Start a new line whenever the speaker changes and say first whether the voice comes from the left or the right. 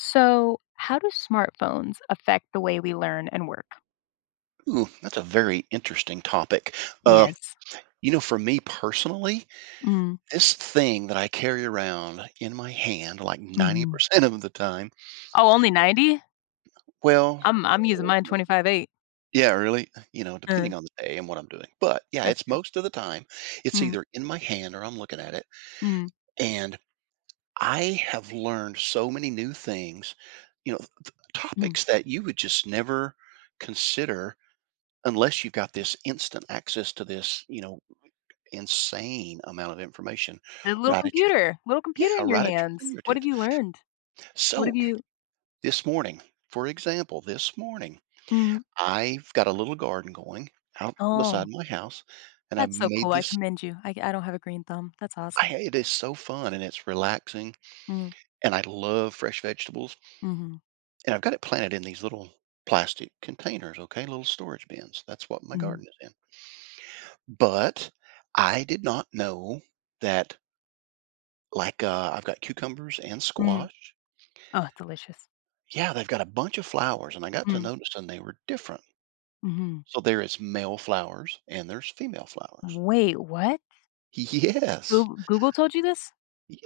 left: So, how do smartphones affect the way we learn and work?
right: Ooh, that's a very interesting topic. Uh,
left: Yes.
right: you know, for me personally,
left: Mm,
right: this thing that I carry around in my hand like
left: mhm.
right: 90% of the time,
left: Oh, only 90?
right: well,
left: I'm using mine 25/8.
right: yeah, really, you know,
left: Uh,
right: depending on the day and what I'm doing. But yeah,
left: that's
right: it's
left: true.
right: most of the time, it's
left: Mhm,
right: either in my hand or I'm looking at it.
left: mhm,
right: And I have learned so many new things, you know,
left: mhm.
right: topics that you would just never consider unless you've got this instant access to this, you know, insane amount of information
left: The
right: right Right. at your
left: little computer
right: yeah,
left: in your
right: right at your
left: hands. What have
right: fingertips.
left: you learned? What have
right: So
left: you
right: this morning, for example,
left: mhm.
right: I've got a little garden going out beside
left: Oh,
right: my house, and I've
left: that's so
right: made
left: cool. I
right: this.
left: commend you. I don't have a green thumb. That's awesome.
right: It is so fun and it's relaxing,
left: Mm,
right: and I love fresh vegetables.
left: mhm,
right: And I've got it planted in these little plastic containers, okay, little storage bins. That's what my
left: mhm,
right: garden is in. But I did not know that, like, I've got cucumbers and
left: mhm.
right: squash.
left: Oh, delicious.
right: Yeah, they've got a bunch of flowers, and I got to
left: Mm,
right: noticing they were different.
left: mhm.
right: So there is male flowers and there's female flowers.
left: Wait, what?
right: Yes.
left: Google told you this?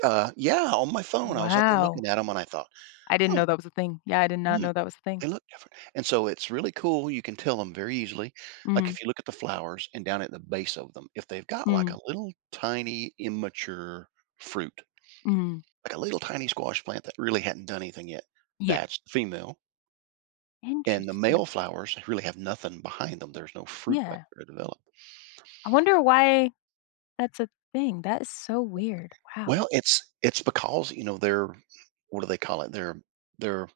right: Yeah, on my phone, I was up there
left: Wow.
right: looking at them and I thought,
left: I didn't
right: huh,
left: know that was a thing. Yeah, I did not
right: hmm,
left: know that was a thing.
right: they look different. And so it's really cool. You can tell them very easily. Like
left: Mhm,
right: if you look at the flowers and down at the base of them, if they've got like
left: mhm,
right: a little tiny immature fruit,
left: mhm.
right: like a little tiny squash plant that really hadn't done anything yet,
left: Yes.
right: that's the female. And the
left: Interesting.
right: male flowers really have nothing behind them. There's no fruit back
left: Yeah.
right: there to develop.
left: I wonder why that's a thing. That is so weird. Wow.
right: Well, it's because, you know, they're what do they call it? Their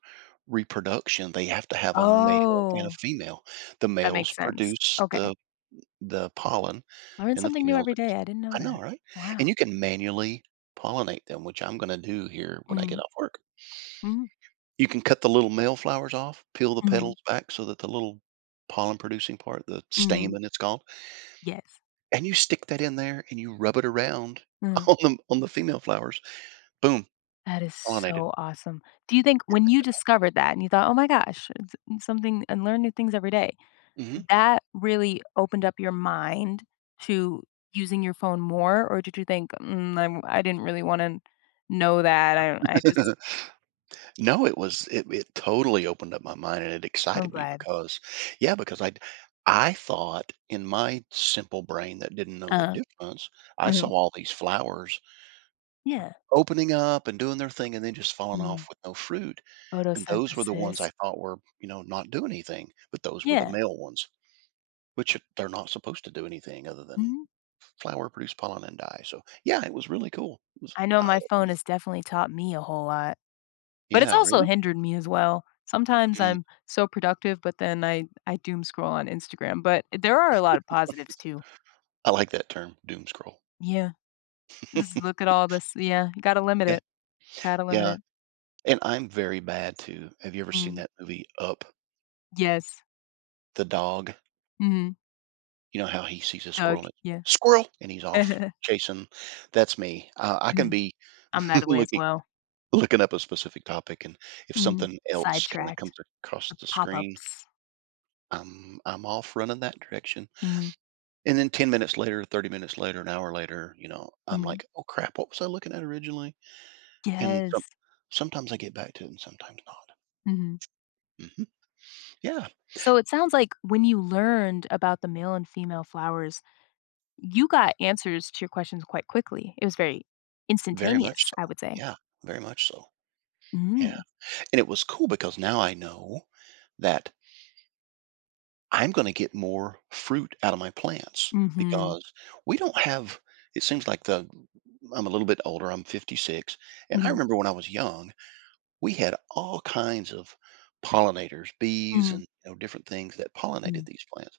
right: reproduction, they have to have a male and a
left: Oh,
right: female. The
left: that
right: males
left: makes sense.
right: produce
left: Okay.
right: the pollen
left: Learn
right: and the
left: something new
right: females,
left: every day. I didn't know
right: I know,
left: that.
right: right? And
left: Wow.
right: you can manually pollinate them, which I'm gonna do here when I get
left: Mm,
right: off work.
left: mhm,
right: You can cut the little male flowers off, peel the
left: mhm,
right: petals back so that the little pollen producing part, the
left: mhm.
right: stamen it's called,
left: Yes.
right: and you stick that in there and you rub it around
left: Mm.
right: on the female flowers. Boom,
left: That is
right: pollinated.
left: so awesome. Do you think when you discovered that and you thought, "Oh my gosh, it's something and learn new things every day,"
right: Mhm.
left: that really opened up your mind to using your phone more, or did you think, "Mm, I didn't really wanna know that, I just"?
right: No, it was it totally opened up my mind and it
left: I'm
right: excited me
left: glad.
right: because yeah, because I thought in my simple brain that didn't know the
left: Uh-huh.
right: difference, I saw
left: Mhm.
right: all these flowers
left: Yeah.
right: opening up and doing their thing and then just falling
left: Mm.
right: off with no fruit. And those were the
left: Photosynthesis.
right: ones I thought were, you know, not doing anything, but those were the
left: Yeah.
right: male ones, which they're not supposed to do anything other than
left: Mhm.
right: flower, produce pollen, and die. So yeah, it was really cool. It was
left: I know my phone
right: eye-opening.
left: has definitely taught me a whole lot, but it's
right: Yeah,
left: also
right: really?
left: hindered me as well. Sometimes
right: Mm,
left: I'm so productive, but then I doom scroll on Instagram, but there are a lot of positives too.
right: I like that term, doom scroll.
left: Yeah. Just look at all this, yeah, you gotta limit
right: Yeah.
left: it. Gotta limit
right: Yeah.
left: it.
right: And I'm very bad too. Have you ever seen
left: Mm.
right: that movie Up?
left: Yes.
right: The dog,
left: Mhm.
right: you know how he sees a
left: Doug,
right: squirrel and
left: yeah.
right: it's, squirrel, and he's off chasing. That's me. I can
left: Mhm.
right: be
left: I'm that way as
right: looking
left: well.
right: looking up a specific topic, and if
left: Mhm.
right: something else kind of comes
left: Sidetracked.
right: across
left: The
right: the screen,
left: pop-ups.
right: I'm off running that direction.
left: Mhm.
right: And then 10 minutes later, 30 minutes later, an hour later, you know, I'm
left: Mhm.
right: like, oh crap, what was I looking at originally? And some,
left: Yes.
right: Sometimes I get back to it, and sometimes not.
left: Mhm.
right: Hmm. Yeah,
left: So it sounds like when you learned about the male and female flowers, you got answers to your questions quite quickly. It was very
right: very much
left: instantaneous, I
right: so.
left: would say.
right: Yeah, very much so. Yeah.
left: Mm.
right: And it was cool because now I know that I'm going to get more fruit out of my plants
left: Mhm.
right: because we don't have, it seems like I'm a little bit older, I'm 56. And I
left: Mhm.
right: remember when I was young, we had all kinds of pollinators, bees,
left: Mhm.
right: and you know, different things that
left: Mm.
right: pollinated these plants.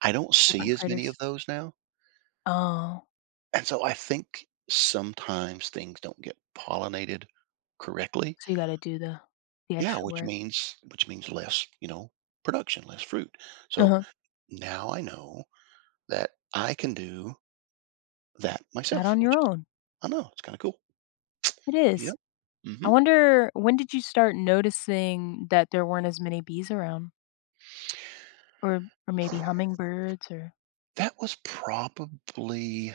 right: I don't see
left: Different
right: as many
left: critters.
right: of those now.
left: Oh,
right: And so I think sometimes things don't get pollinated correctly,
left: so you gotta do the
right: yeah
left: extra
right: which
left: work.
right: means, which means less you know, production, less fruit, so
left: Uh-huh.
right: now I know that I can do that
left: Out
right: myself,
left: on your
right: which is,
left: own.
right: I know, it's kinda cool.
left: It
right: Yep,
left: is. I
right: mhm.
left: wonder, when did you start noticing that there weren't as many bees around, or or maybe hummingbirds, or
right: That was probably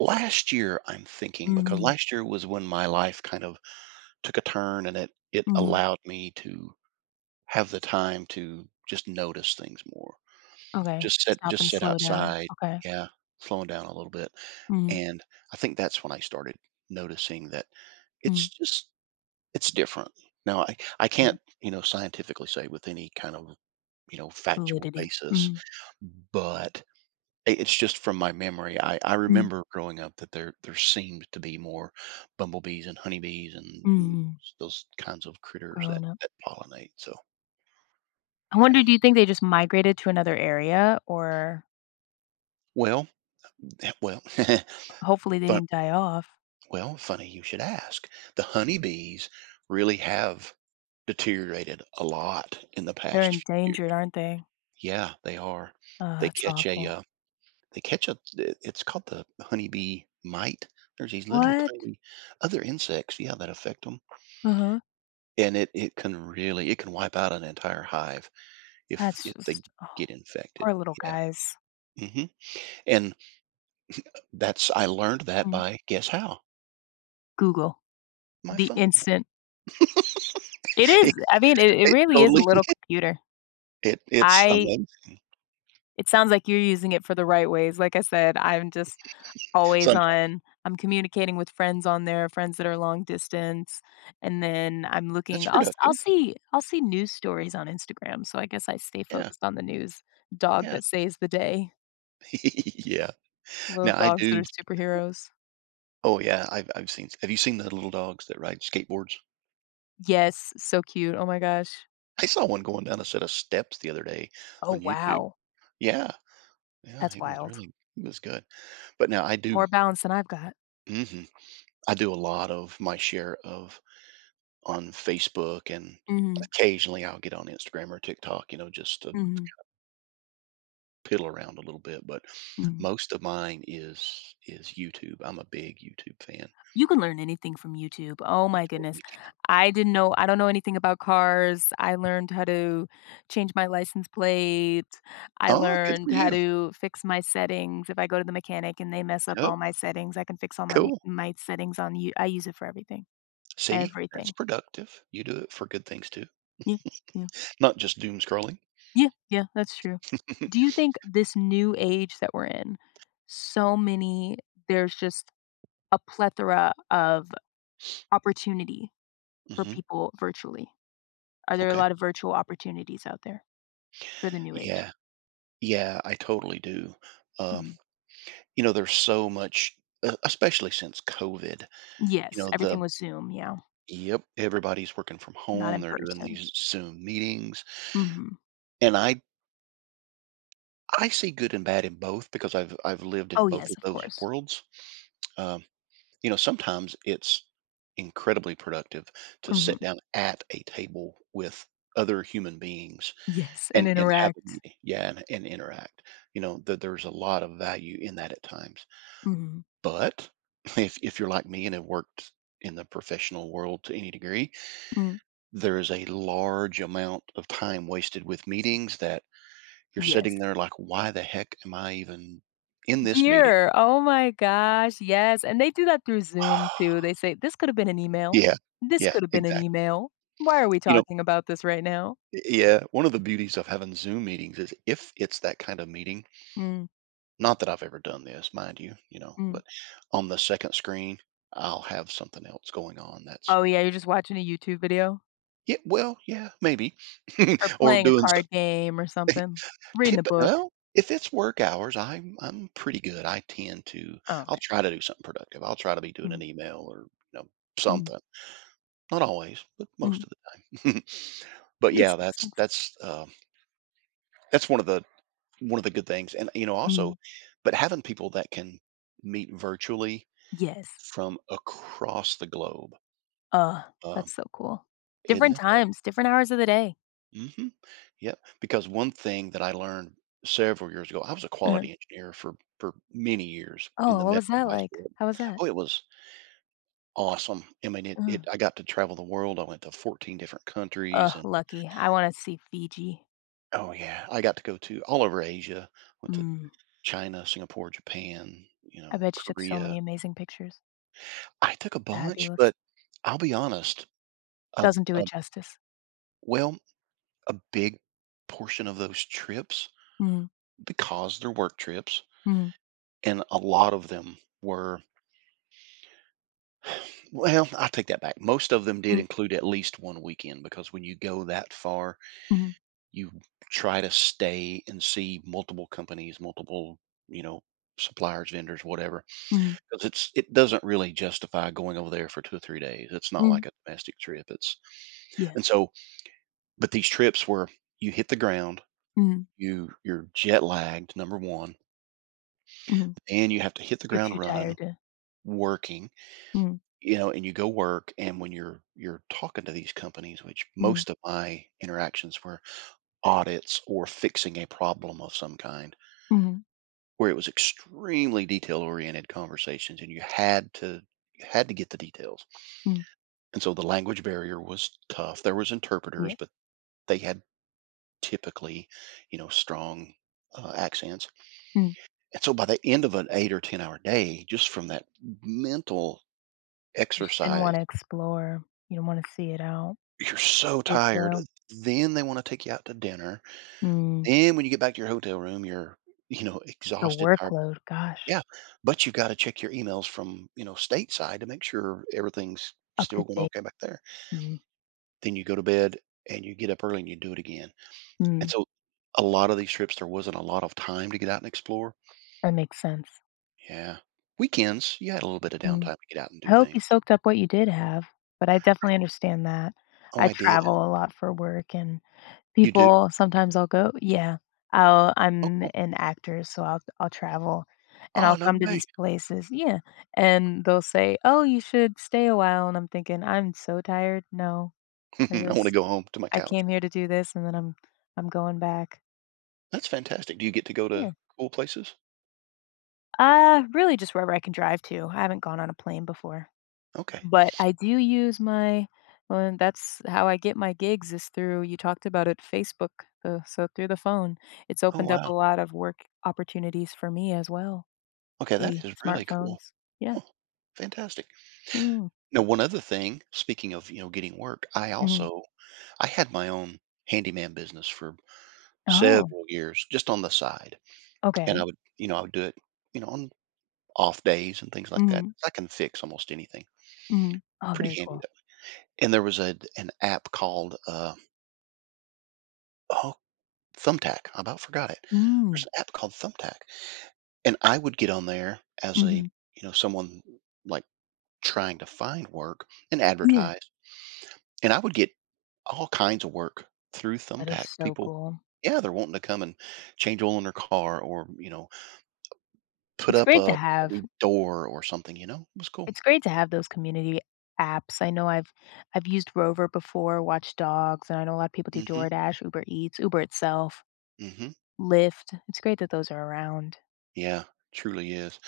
right: last year, I'm thinking, because
left: mhm,
right: last year was when my life kind of took a turn and it
left: mhm.
right: allowed me to have the time to just notice things more.
left: Okay, stop
right: Just
left: and
right: sit
left: slow down.
right: outside,
left: Okay.
right: yeah, slowing down a little bit,
left: Mhm,
right: and I think that's when I started noticing that
left: mhm.
right: it's just It's different. Now, I
left: Yeah,
right: can't, you know, scientifically say with any kind of, you know, factual
left: fluidity.
right: basis,
left: Mhm,
right: but I it's just from my memory. I
left: mhm,
right: remember growing up that there seemed to be more bumblebees and honeybees and th
left: mhm.
right: those kinds of critters that
left: Growing up.
right: pollinate, so,
left: I
right: yeah.
left: wonder, do you think they just migrated to another area, or
right: Well, well,
left: hopefully they
right: fun
left: didn't die off?
right: well, funny you should ask. The honeybees really have deteriorated a lot in the
left: They're
right: past few years.
left: endangered, aren't they?
right: Yeah, they are.
left: Oh,
right: They
left: that's
right: catch a,
left: awful.
right: uh They catch a, it's called the honeybee mite. There's these little
left: What?
right: tiny other insects, yeah, that affect them.
left: Uh-huh.
right: And it can really, it can wipe out an entire hive if
left: That's
right: they
left: just, oh,
right: get infected.
left: poor little
right: Yeah.
left: guys.
right: Mhm. And that's, I learned that
left: Mm.
right: by guess how?
left: Google,
right: My
left: the
right: phone.
left: instant. It is.
right: It
left: I mean, it
right: it
left: really is a
right: totally,
left: little computer.
right: it's
left: I
right: amazing.
left: it sounds like you're using it for the right ways. Like I said, I'm just always
right: Sometimes
left: on. I'm communicating with friends on there, friends that are long distance, and then I'm
right: that's
left: looking,
right: productive.
left: I'll see news stories on Instagram, so I guess I stay
right: Yeah,
left: focused on the news. Dog
right: yeah.
left: that saves the day.
right: Yeah.
left: Little
right: Now I
left: dogs that are
right: do,
left: superheroes.
right: oh, yeah, I've seen, have you seen the little dogs that ride skateboards?
left: Yes, so cute. Oh my gosh.
right: I saw one going down a set of steps the other day
left: Oh,
right: on YouTube.
left: wow.
right: Yeah, yeah,
left: That's
right: he was
left: wild.
right: really, he was good. But now I do,
left: More balance than I've got.
right: mhm, I do a lot of my share of on Facebook, and
left: Mhm,
right: occasionally I'll get on Instagram or TikTok, you know, just to
left: mhm,
right: piddle around a little bit, but
left: mhm.
right: most of mine is YouTube. I'm a big YouTube fan.
left: You can learn anything from YouTube. Oh
right: You
left: my goodness.
right: totally can.
left: I don't know anything about cars. I learned how to change my license plate. I
right: Oh, good
left: learned
right: for
left: how
right: you.
left: to fix my settings. If I go to the mechanic and they mess up
right: Yep,
left: all my settings, I can fix all
right: cool.
left: my settings on you. I use it for everything.
right: See, that's
left: Everything.
right: productive. You do it for good things too,
left: Yeah. Yeah.
right: not just doom scrolling.
left: Yeah. Yeah, that's true. Do you think this new age that we're in, so many there's just a plethora of opportunity for
right: Mhm,
left: people virtually? Are there a
right: okay.
left: lot of virtual opportunities out there for the new age?
right: Yeah. Yeah, I totally do. Um,
left: Mm.
right: you know, there's so much, especially since COVID. You
left: Yes,
right: know,
left: everything
right: the
left: was Zoom, yeah,
right: yep, everybody's working from
left: not
right: home.
left: in
right: They're doing
left: person.
right: these Zoom meetings,
left: Mhm.
right: and I see good and bad in both because I've lived in
left: Oh,
right: both
left: yes,
right: of
left: of
right: those
left: course.
right: worlds. Um, you know, sometimes it's incredibly productive to
left: Mhm.
right: sit down at a table with other human beings
left: Yes, and
right: and have a
left: interact.
right: meeting, yeah, and interact. You know, that there's a lot of value in that at times.
left: Mhm.
right: But if you're like me and have worked in the professional world to any degree,
left: Mm.
right: there is a large amount of time wasted with meetings that you're
left: Yes,
right: sitting there like, why the heck am I even in this meeting?
left: here. Oh my gosh, yes, and they do that through Zoom too. They say, "This could have been an email.
right: Yeah,
left: This
right: yeah,
left: could have been an
right: exactly.
left: email. Why are we
right: You know,
left: talking about this right now?"
right: yeah, one of the beauties of having Zoom meetings is if it's that kind of meeting,
left: Mm,
right: not that I've ever done this, mind you, you know,
left: mm.
right: but on the second screen, I'll have something else going on that's
left: Oh, yeah, you're just watching a YouTube video
right: yeah, well, yeah, maybe,
left: or
right: or
left: playing a
right: doing
left: card
right: something.
left: game or something, reading a
right: Tip
left: book.
right: Well, if it's work hours, I'm pretty good. I tend to,
left: Oh,
right: I'll
left: okay.
right: try to do something productive. I'll try to be doing
left: Mm,
right: an email or, you know,
left: mm,
right: something. Not always, but most
left: mm.
right: of the time. But
left: Makes
right: yeah,
left: some
right: that's
left: sense.
right: that's, uh, that's one of the good things, and, you know, also
left: Mhm.
right: but having people that can meet virtually
left: Yes.
right: from across the globe,
left: Ugh,
right: um,
left: that's so cool.
right: isn't
left: Different
right: it,
left: times, different hours of the day.
right: though? Mhm. Yep, because one thing that I learned several years ago, I was a
left: Uh-huh.
right: quality engineer for many years in
left: "Oh,
right: the
left: what was
right: medical
left: that
right: device
left: like?
right: world.
left: How was that?"
right: Oh, it was awesome. I mean, it,
left: Uh-huh.
right: it I got to travel the world. I went to 14 different countries and
left: Lucky. I wanna see Fiji.
right: oh yeah, I got to go to all over Asia. Went to
left: Mm.
right: China, Singapore, Japan, you
left: I
right: know,
left: bet you took so
right: Korea.
left: many amazing pictures.
right: I took a bunch,
left: Fabulous.
right: but I'll be honest, a,
left: Doesn't do
right: a
left: it justice.
right: well, a big portion of those trips
left: Mhm,
right: because they're work trips
left: mhm,
right: and a lot of them were. Well, I take that back. Most of them did
left: mm,
right: include at least one weekend because when you go that far,
left: mhm,
right: you try to stay and see multiple companies, multiple, you know, suppliers, vendors, whatever.
left: mhm,
right: Because it doesn't really justify going over there for 2 or 3 days. It's not
left: mhm,
right: like a domestic trip.
left: yeah,
right: And so, but these trips where you hit the ground,
left: mhm,
right: you're jet lagged, number one,
left: mhm.
right: and you have to hit the
left: You're
right: ground
left: too
right: running,
left: tired to
right: working,
left: mhm,
right: you know, and you go work and when you're talking to these companies, which
left: mhm,
right: most of my interactions were audits or fixing a problem of some kind,
left: mhm,
right: where it was extremely detail oriented conversations and you had to get the details.
left: mhm,
right: And so the language barrier was tough. There was
left: yeah,
right: interpreters, but they had typically, you know, strong accents.
left: mm.
right: And so by the end of an eight or 10-hour day, just from that mental
left: You just didn't
right: exercise,
left: wanna explore. You do not wanna see it out,
right: you're so
left: see it
right: tired.
left: through.
right: Then they wanna take you out to dinner.
left: Mm.
right: And when you get back to your hotel room, you know,
left: The
right: exhausted, tired.
left: workload, gosh,
right: Yeah, but you gotta check your emails from, you know, stateside to make sure everything's
left: up to
right: still going
left: date.
right: okay back there.
left: Mm,
right: Then you go to bed and you get up early and you do it again.
left: mm,
right: And so a lot of these trips, there wasn't a lot of time to get out and explore.
left: that makes sense.
right: Yeah. Weekends, you had a little bit of
left: Mm.
right: downtime to get out and
left: I
right: do
left: hope you
right: things.
left: soaked up what you did have, but I definitely understand that.
right: Oh,
left: I
right: I did.
left: travel a lot for work and
right: You do?
left: people sometimes I'll go, yeah,
right: Oh,
left: I'm
right: cool.
left: an actor, so I'll travel and
right: Oh,
left: I'll
right: no
left: come to
right: way.
left: these places, yeah, and they'll say, "Oh, you should stay a while," and I'm thinking, "I'm so tired. No, I
right: I wanna
left: just
right: go home to my
left: I
right: couch.
left: came here to do this and then I'm going back."
right: That's fantastic. Do you get to go
left: Yeah.
right: to cool places?
left: Really just wherever I can drive to. I haven't gone on a plane before,
right: Okay.
left: but I do use my, well, and that's how I get my gigs is through, you talked about it, Facebook, so through the phone. It's
right: Oh,
left: opened up
right: wow.
left: a lot of work opportunities for me as well,
right: Okay,
left: the
right: that is really cool.
left: smartphones. Yeah.
right: Huh, fantastic.
left: Mm,
right: Now, one other thing, speaking of, you know, getting work, I
left: mhm.
right: also, I had my own handyman business for
left: Oh,
right: several years just on the side. And I
left: okay.
right: would, you know, I would do it, you know, on off days and things like that.
left: Mhm,
right: I can fix almost anything.
left: mhm. Oh,
right: Pretty
left: very
right: handy
left: cool.
right: though. And there was a an app called oh, Thumbtack. I about forgot it. There's
left: Mm,
right: an app called Thumbtack. And I would get on there as you
left: mhm.
right: know, someone like trying to find work and
left: Yeah.
right: advertise. And I would get all kinds of work through
left: That is
right: Thumbtack.
left: so
right: People,
left: cool.
right: yeah, they're wanting to come and change oil in their car or, you know, put
left: It's
right: up
left: great to
right: a
left: have.
right: new door or something, you know, it was cool.
left: It's great to have those community apps. I know I've used Rover before, Watch Dogs, and I know a lot of people do
right: Hmm,
left: DoorDash, Uber Eats, Uber itself,
right: hmm.
left: Lyft. It's great that those are around.
right: Yeah, truly is.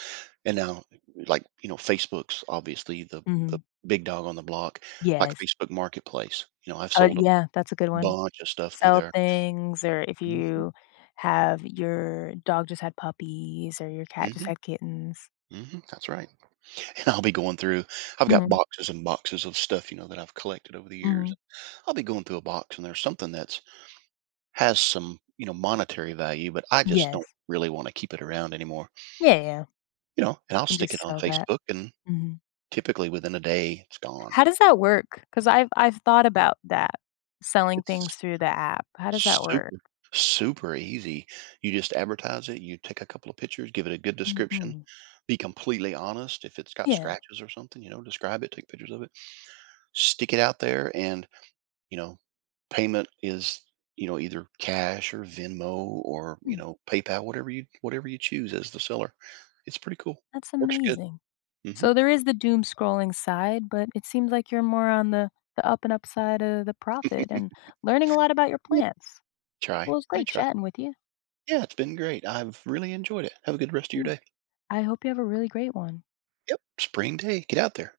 right: And now, like, you know, Facebook's obviously
left: Mhm.
right: the big dog on the block, like
left: Yes.
right: Facebook Marketplace. You know, I've sold a
left: Yeah, that's a good one.
right: bunch of stuff through
left: Sell
right: there.
left: things, or if
right: Hmm,
left: you have your dog just had puppies or your cat just
right: hmm,
left: had kittens.
right: hmm. That's right. And I'll be going through. I've got
left: Mhm,
right: boxes and boxes of stuff, you know, that I've collected over the years.
left: mhm.
right: I'll be going through a box and there's something that's has some, you know, monetary value, but I just don't
left: Yes.
right: really want to keep it around anymore.
left: Yeah, yeah,
right: You know, and I'll
left: and
right: stick
left: just
right: it on
left: sell that.
right: Facebook and
left: Mhm.
right: typically within a day it's gone.
left: How does that work? Because I 'Cause I've thought about that, selling things
right: It's
left: through the app. How does that work?
right: super super easy. You just advertise it, you take a couple of pictures, give it a good description,
left: Mhm.
right: be completely honest if it's got
left: Yeah.
right: scratches or something, you know, describe it, take pictures of it, stick it out there and you know, payment is, you know, either cash or Venmo or, you
left: Hmm,
right: know, PayPal, whatever you choose as the seller. It's pretty cool.
left: that's
right: Works good.
left: amazing.
right: Hmm.
left: So there is the doom scrolling side, but it seems like you're more on the up and up side of the profit and learning a lot about your
right: Yeah.
left: plants.
right: Try.
left: Well, it was
right: I
left: great
right: try.
left: chatting with you.
right: Yeah, it's been great. I've really enjoyed it. Have a good rest of your
left: Mm.
right: day.
left: I hope you have a really great one.
right: Yep. Spring day. Get out there.